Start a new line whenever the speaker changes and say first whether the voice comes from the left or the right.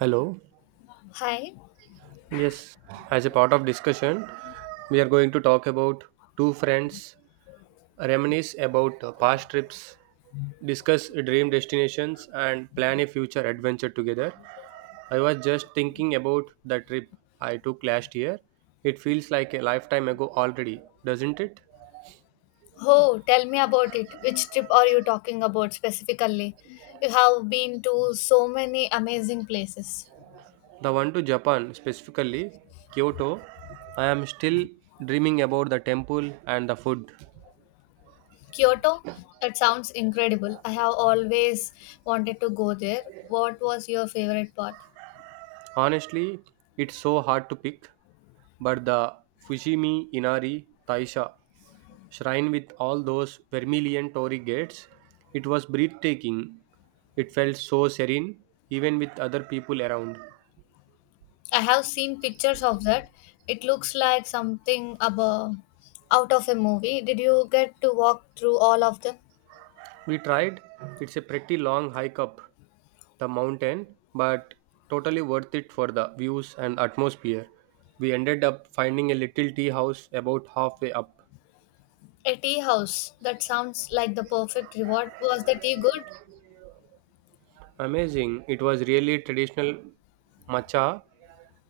right: Hello.
left: Hi.
right: Yes, as a part of discussion, we are going to talk about two friends reminisce about past trips, discuss dream destinations, and plan a future adventure together. I was just thinking about the trip I took last year. It feels like a lifetime ago already, doesn't it?
left: Oh, tell me about it. Which trip are you talking about specifically? You have been to so many amazing places.
right: The one to Japan, specifically Kyoto. I am still dreaming about the temple and the food.
left: Kyoto? That sounds incredible. I have always wanted to go there. What was your favorite part?
right: Honestly, it's so hard to pick, but the Fushimi Inari Taisha shrine with all those vermilion torii gates, it was breathtaking. It felt so serene, even with other people around.
left: I have seen pictures of that. It looks like something above, out of a movie. Did you get to walk through all of them?
right: We tried, it's a pretty long hike up the mountain, but totally worth it for the views and atmosphere. We ended up finding a little tea house about halfway up.
left: A tea house. That sounds like the perfect reward. Was the tea good?
right: Amazing. It was really traditional matcha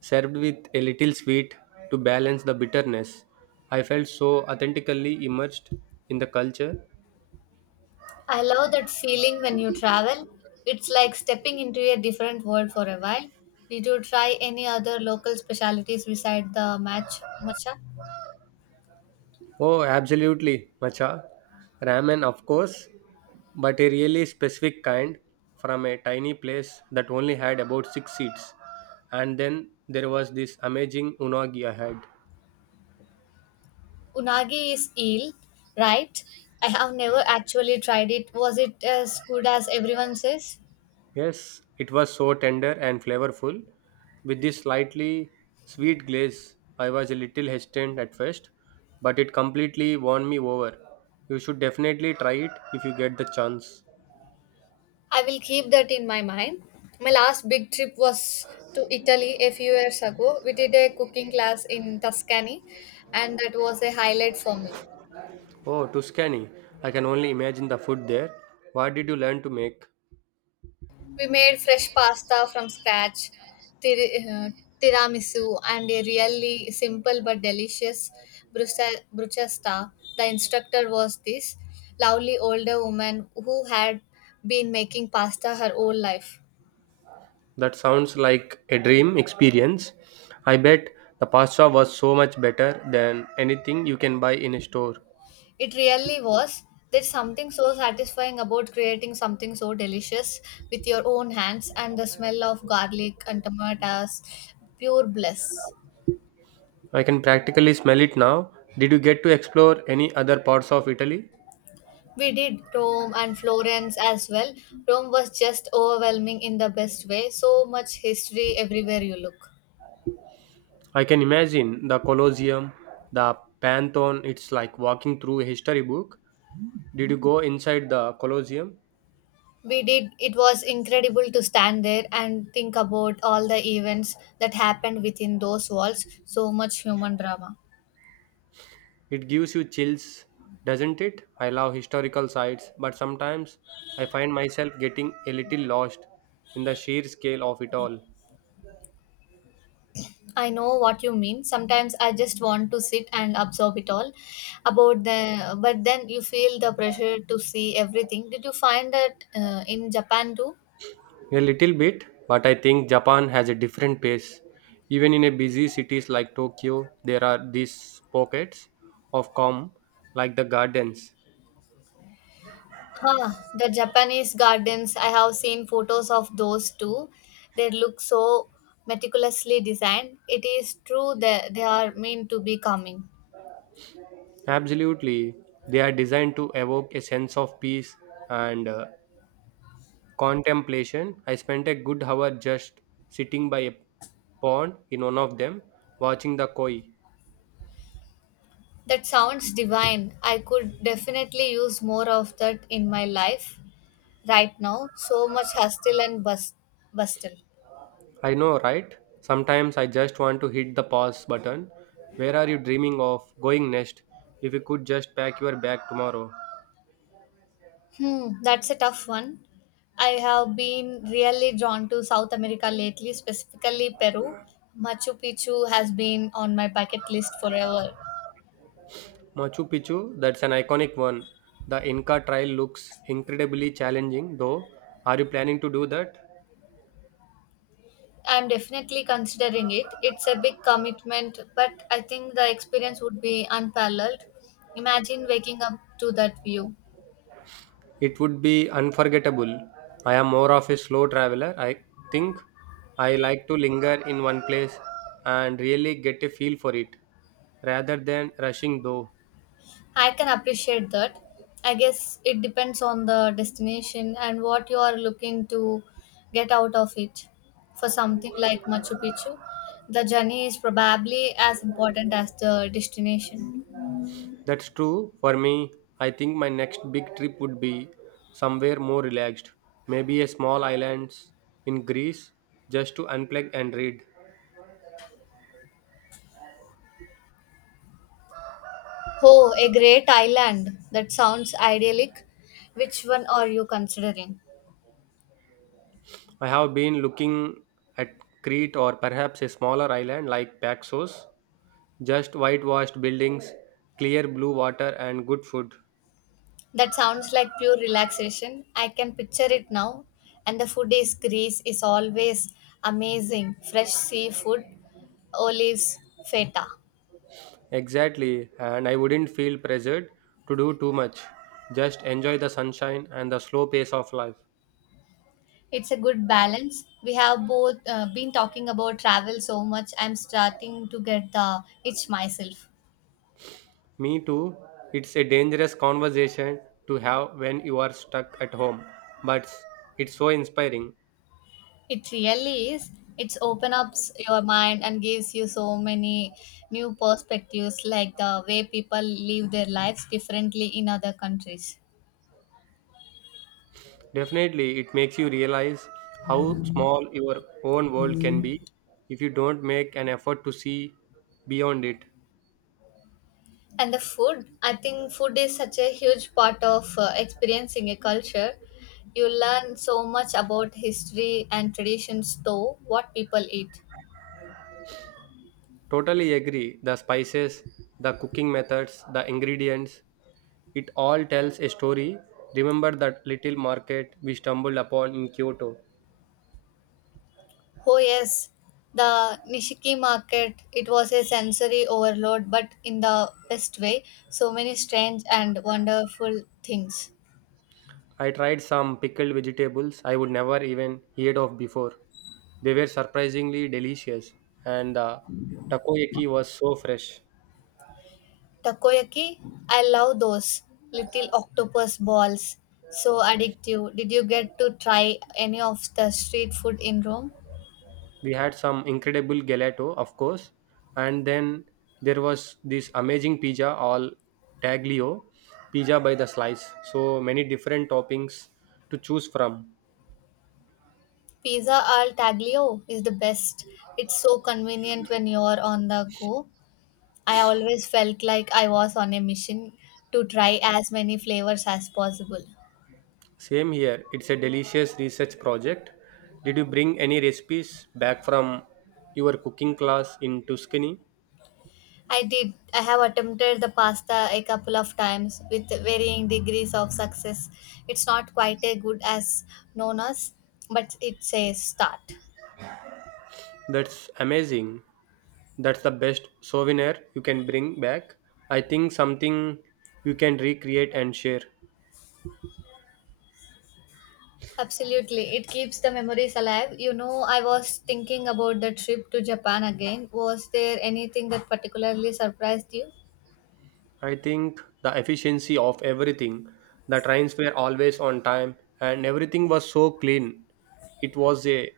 right: served with a little sweet to balance the bitterness. I felt so authentically immersed in the culture.
left: I love that feeling when you travel. It's like stepping into a different world for a while. Did you try any other local specialties beside the match macha?
right: Oh, absolutely, matcha. Ramen, of course, but a really specific kind from a tiny place that only had about six seats. And then there was this amazing unagi I had.
left: Unagi is eel, right? I have never actually tried it. Was it as good as everyone says?
right: Yes, it was so tender and flavorful. With this slightly sweet glaze, I was a little hesitant at first, but it completely won me over. You should definitely try it if you get the chance.
left: I will keep that in my mind. My last big trip was to Italy a few years ago. We did a cooking class in Tuscany, and that was a highlight for me.
right: Oh, Tuscany. I can only imagine the food there. What did you learn to make?
left: We made fresh pasta from scratch, tir- uh, tiramisu, and a really simple but delicious bruschetta. The instructor was this lovely older woman who had been making pasta her whole life.
right: That sounds like a dream experience. I bet the pasta was so much better than anything you can buy in a store.
left: It really was. There's something so satisfying about creating something so delicious with your own hands, and the smell of garlic and tomatoes, pure bliss.
right: I can practically smell it now. Did you get to explore any other parts of Italy?
left: We did Rome and Florence as well. Rome was just overwhelming in the best way. So much history everywhere you look.
right: I can imagine the Colosseum, the Pantheon. It's like walking through a history book. Did you go inside the Colosseum?
left: We did, it was incredible to stand there and think about all the events that happened within those walls. So much human drama.
right: It gives you chills, doesn't it? I love historical sites, but sometimes I find myself getting a little lost in the sheer scale of it all.
left: I know what you mean. Sometimes I just want to sit and absorb it all about the, but then you feel the pressure to see everything. Did you find that in Japan too?
right: A little bit, but I think Japan has a different pace. Even in a busy cities like Tokyo, there are these pockets of calm, like the gardens.
left: Huh, the Japanese gardens, I have seen photos of those too. They look so meticulously designed. It is true that they are meant to be coming.
right: Absolutely. They are designed to evoke a sense of peace and contemplation. I spent a good hour just sitting by a pond in one of them, watching the koi.
left: That sounds divine. I could definitely use more of that in my life right now. So much bustle.
right: I know, right? Sometimes I just want to hit the pause button. Where are you dreaming of going next? If you could just pack your bag tomorrow.
left: Hmm, that's a tough one. I have been really drawn to South America lately, specifically Peru. Machu Picchu has been on my bucket list forever.
right: Machu Picchu, that's an iconic one. The Inca Trail looks incredibly challenging, though. Are you planning to do that?
left: I'm definitely considering it. It's a big commitment, but I think the experience would be unparalleled. Imagine waking up to that view.
right: It would be unforgettable. I am more of a slow traveler. I think I like to linger in one place and really get a feel for it rather than rushing though.
left: I can appreciate that. I guess it depends on the destination and what you are looking to get out of it. For something like Machu Picchu, the journey is probably as important as the destination.
right: That's true for me. I think my next big trip would be somewhere more relaxed, maybe a small island in Greece just to unplug and read.
left: Oh, a great island. That sounds idyllic. Which one are you considering?
right: I have been looking at Crete or perhaps a smaller island like Paxos. Just whitewashed buildings, clear blue water, and good food.
left: That sounds like pure relaxation. I can picture it now. And the food is Greece is always amazing. Fresh seafood, olives, feta.
right: Exactly, and I wouldn't feel pressured to do too much. Just enjoy the sunshine and the slow pace of life.
left: It's a good balance. We have both been talking about travel so much. I'm starting to get the itch myself.
right: Me too, it's a dangerous conversation to have when you are stuck at home, but it's so inspiring.
left: It really is. It's your mind and gives you so many new perspectives, like the way people live their lives differently in other countries.
right: Definitely, it makes you realize how small your own world can be if you don't make an effort to see beyond it.
left: And the food, I think food is such a huge part of experiencing a culture. You learn so much about history and traditions though what people eat.
right: Totally agree. The spices, the cooking methods, the ingredients, it all tells a story. Remember that little market we stumbled upon in Kyoto?
left: Oh, yes, the Nishiki market, it was a sensory overload but in the best way. So many strange and wonderful things.
right: I tried some pickled vegetables I would never even heard of before. They were surprisingly delicious, and the takoyaki was so fresh.
left: Takoyaki, I love those little octopus balls, so addictive. Did you get to try any of the street food in Rome?
right: We had some incredible gelato, of course, and then there was this amazing pizza all taglio pizza by the slice. So many different toppings to choose from.
left: Pizza al taglio is the best. It's so convenient when you're on the go. I always felt like I was on a mission to try as many flavors as possible.
right: Same here. It's a delicious research project. Did you bring any recipes back from your cooking class in Tuscany?
left: I did. I have attempted the pasta a couple of times with varying degrees of success. It's not quite as good as Nona's, but it's a start.
right: That's amazing. That's the best souvenir you can bring back. I think something you can recreate and share.
left: Absolutely. It keeps the memories alive. You know, I was thinking about the trip to Japan again. Was there anything that particularly surprised you?
right: I think the efficiency of everything. The trains were always on time and everything was so clean. It was a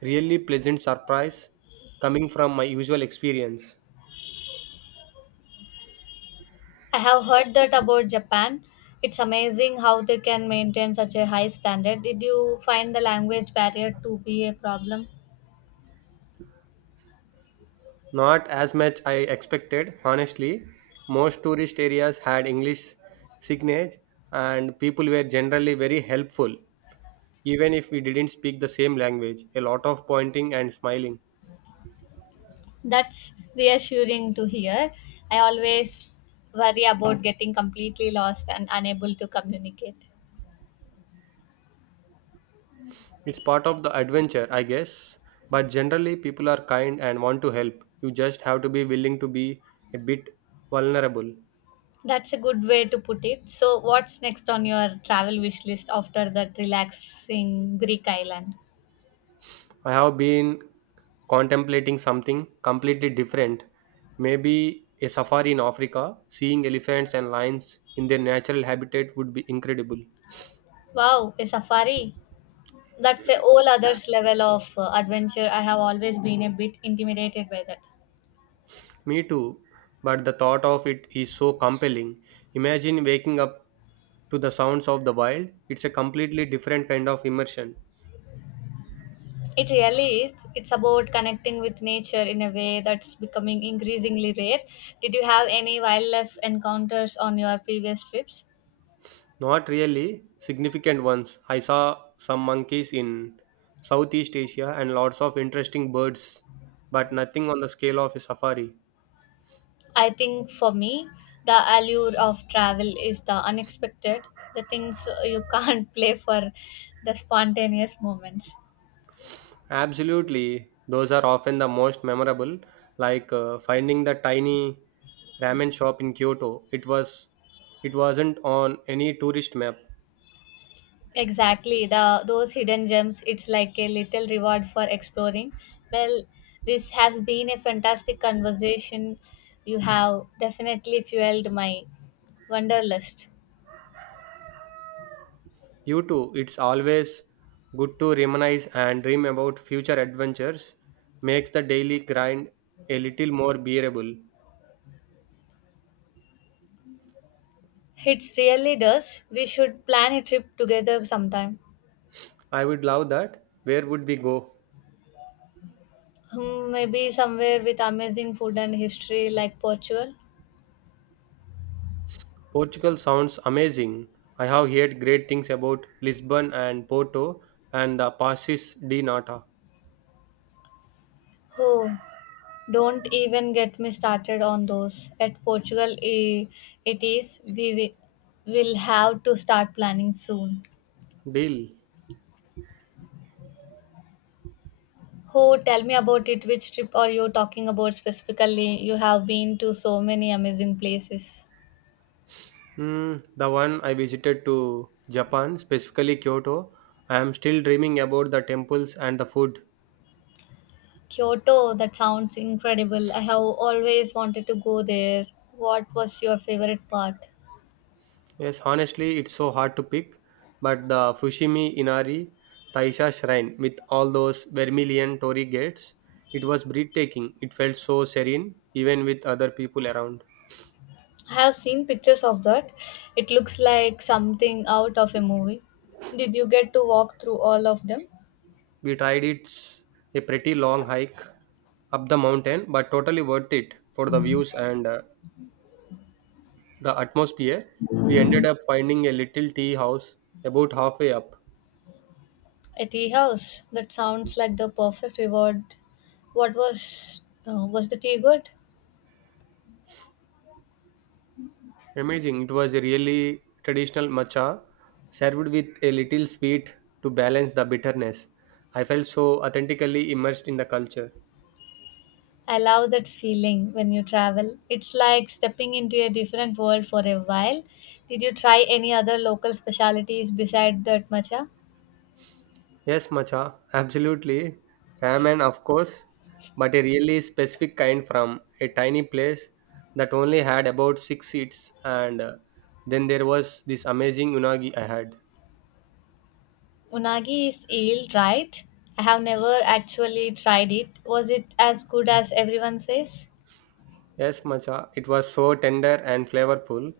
right: really pleasant surprise coming from my usual experience.
left: I have heard that about Japan. It's amazing how they can maintain such a high standard. Did you find the language barrier to be a problem?
right: Not as much I expected, honestly. Most tourist areas had English signage and people were generally very helpful, even if we didn't speak the same language. A lot of pointing and smiling.
left: That's reassuring to hear. I always worry about getting completely lost and unable to communicate.
right: It's part of the adventure, I guess. But generally, people are kind and want to help. You just have to be willing to be a bit vulnerable.
left: That's a good way to put it. So, what's next on your travel wish list after that relaxing Greek island?
right: I have been contemplating something completely different. Maybe a safari in Africa, seeing elephants and lions in their natural habitat would be incredible.
left: Wow, a safari. That's a whole other level of adventure. I have always been a bit intimidated by that.
right: Me too, but the thought of it is so compelling. Imagine waking up to the sounds of the wild, it's a completely different kind of immersion.
left: It really is. It's about connecting with nature in a way that's becoming increasingly rare. Did you have any wildlife encounters on your previous trips?
right: Not really significant ones. I saw some monkeys in Southeast Asia and lots of interesting birds, but nothing on the scale of a safari.
left: I think for me, the allure of travel is the unexpected, the things you can't play for, the spontaneous moments.
right: Absolutely, those are often the most memorable, like finding the tiny ramen shop in Kyoto. It wasn't on any tourist map.
left: Exactly, the those hidden gems. It's like a little reward for exploring. Well, this has been a fantastic conversation. You have definitely fueled my wanderlust.
right: You too, it's always good to reminisce and dream about future adventures. Makes the daily grind a little more bearable.
left: It really does. We should plan a trip together sometime.
right: I would love that. Where would we go?
left: Hmm, maybe somewhere with amazing food and history like Portugal.
right: Portugal sounds amazing. I have heard great things about Lisbon and Porto and the Passes de Nata.
left: Oh, don't even get me started on those. At Portugal, eh, it is. Will have to start planning soon.
right: Deal.
left: Oh, tell me about it. Which trip are you talking about specifically? You have been to so many amazing places.
right: Hmm, the one I visited to Japan, specifically Kyoto. I am still dreaming about the temples and the food.
left: Kyoto, that sounds incredible. I have always wanted to go there. What was your favorite part?
right: Yes, honestly, it's so hard to pick, but the Fushimi Inari Taisha shrine with all those vermilion torii gates, it was breathtaking. It felt so serene, even with other people around.
left: I have seen pictures of that. It looks like something out of a movie. Did you get to walk through all of them?
right: We tried, it's a pretty long hike up the mountain, but totally worth it for the views and the atmosphere. We ended up finding a little tea house about halfway up.
left: A tea house. That sounds like the perfect reward. What was the tea good?
right: Amazing! It was a really traditional matcha served with a little sweet to balance the bitterness. I felt so authentically immersed in the culture.
left: I love that feeling when you travel. It's like stepping into a different world for a while. Did you try any other local specialities beside that matcha?
right: Yes, Macha, absolutely. Ramen, of course, but a really specific kind from a tiny place that only had about six seats, and then there was this amazing unagi I had.
left: Unagi is eel, right? I have never actually tried it. Was it as good as everyone says?
right: Yes, Macha, it was so tender and flavorful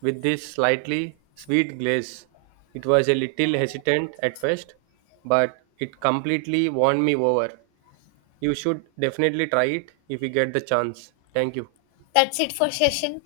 right: with this slightly sweet glaze. It was a little hesitant at first, but it completely won me over. You should definitely try it if you get the chance. Thank you.
left: That's it for session.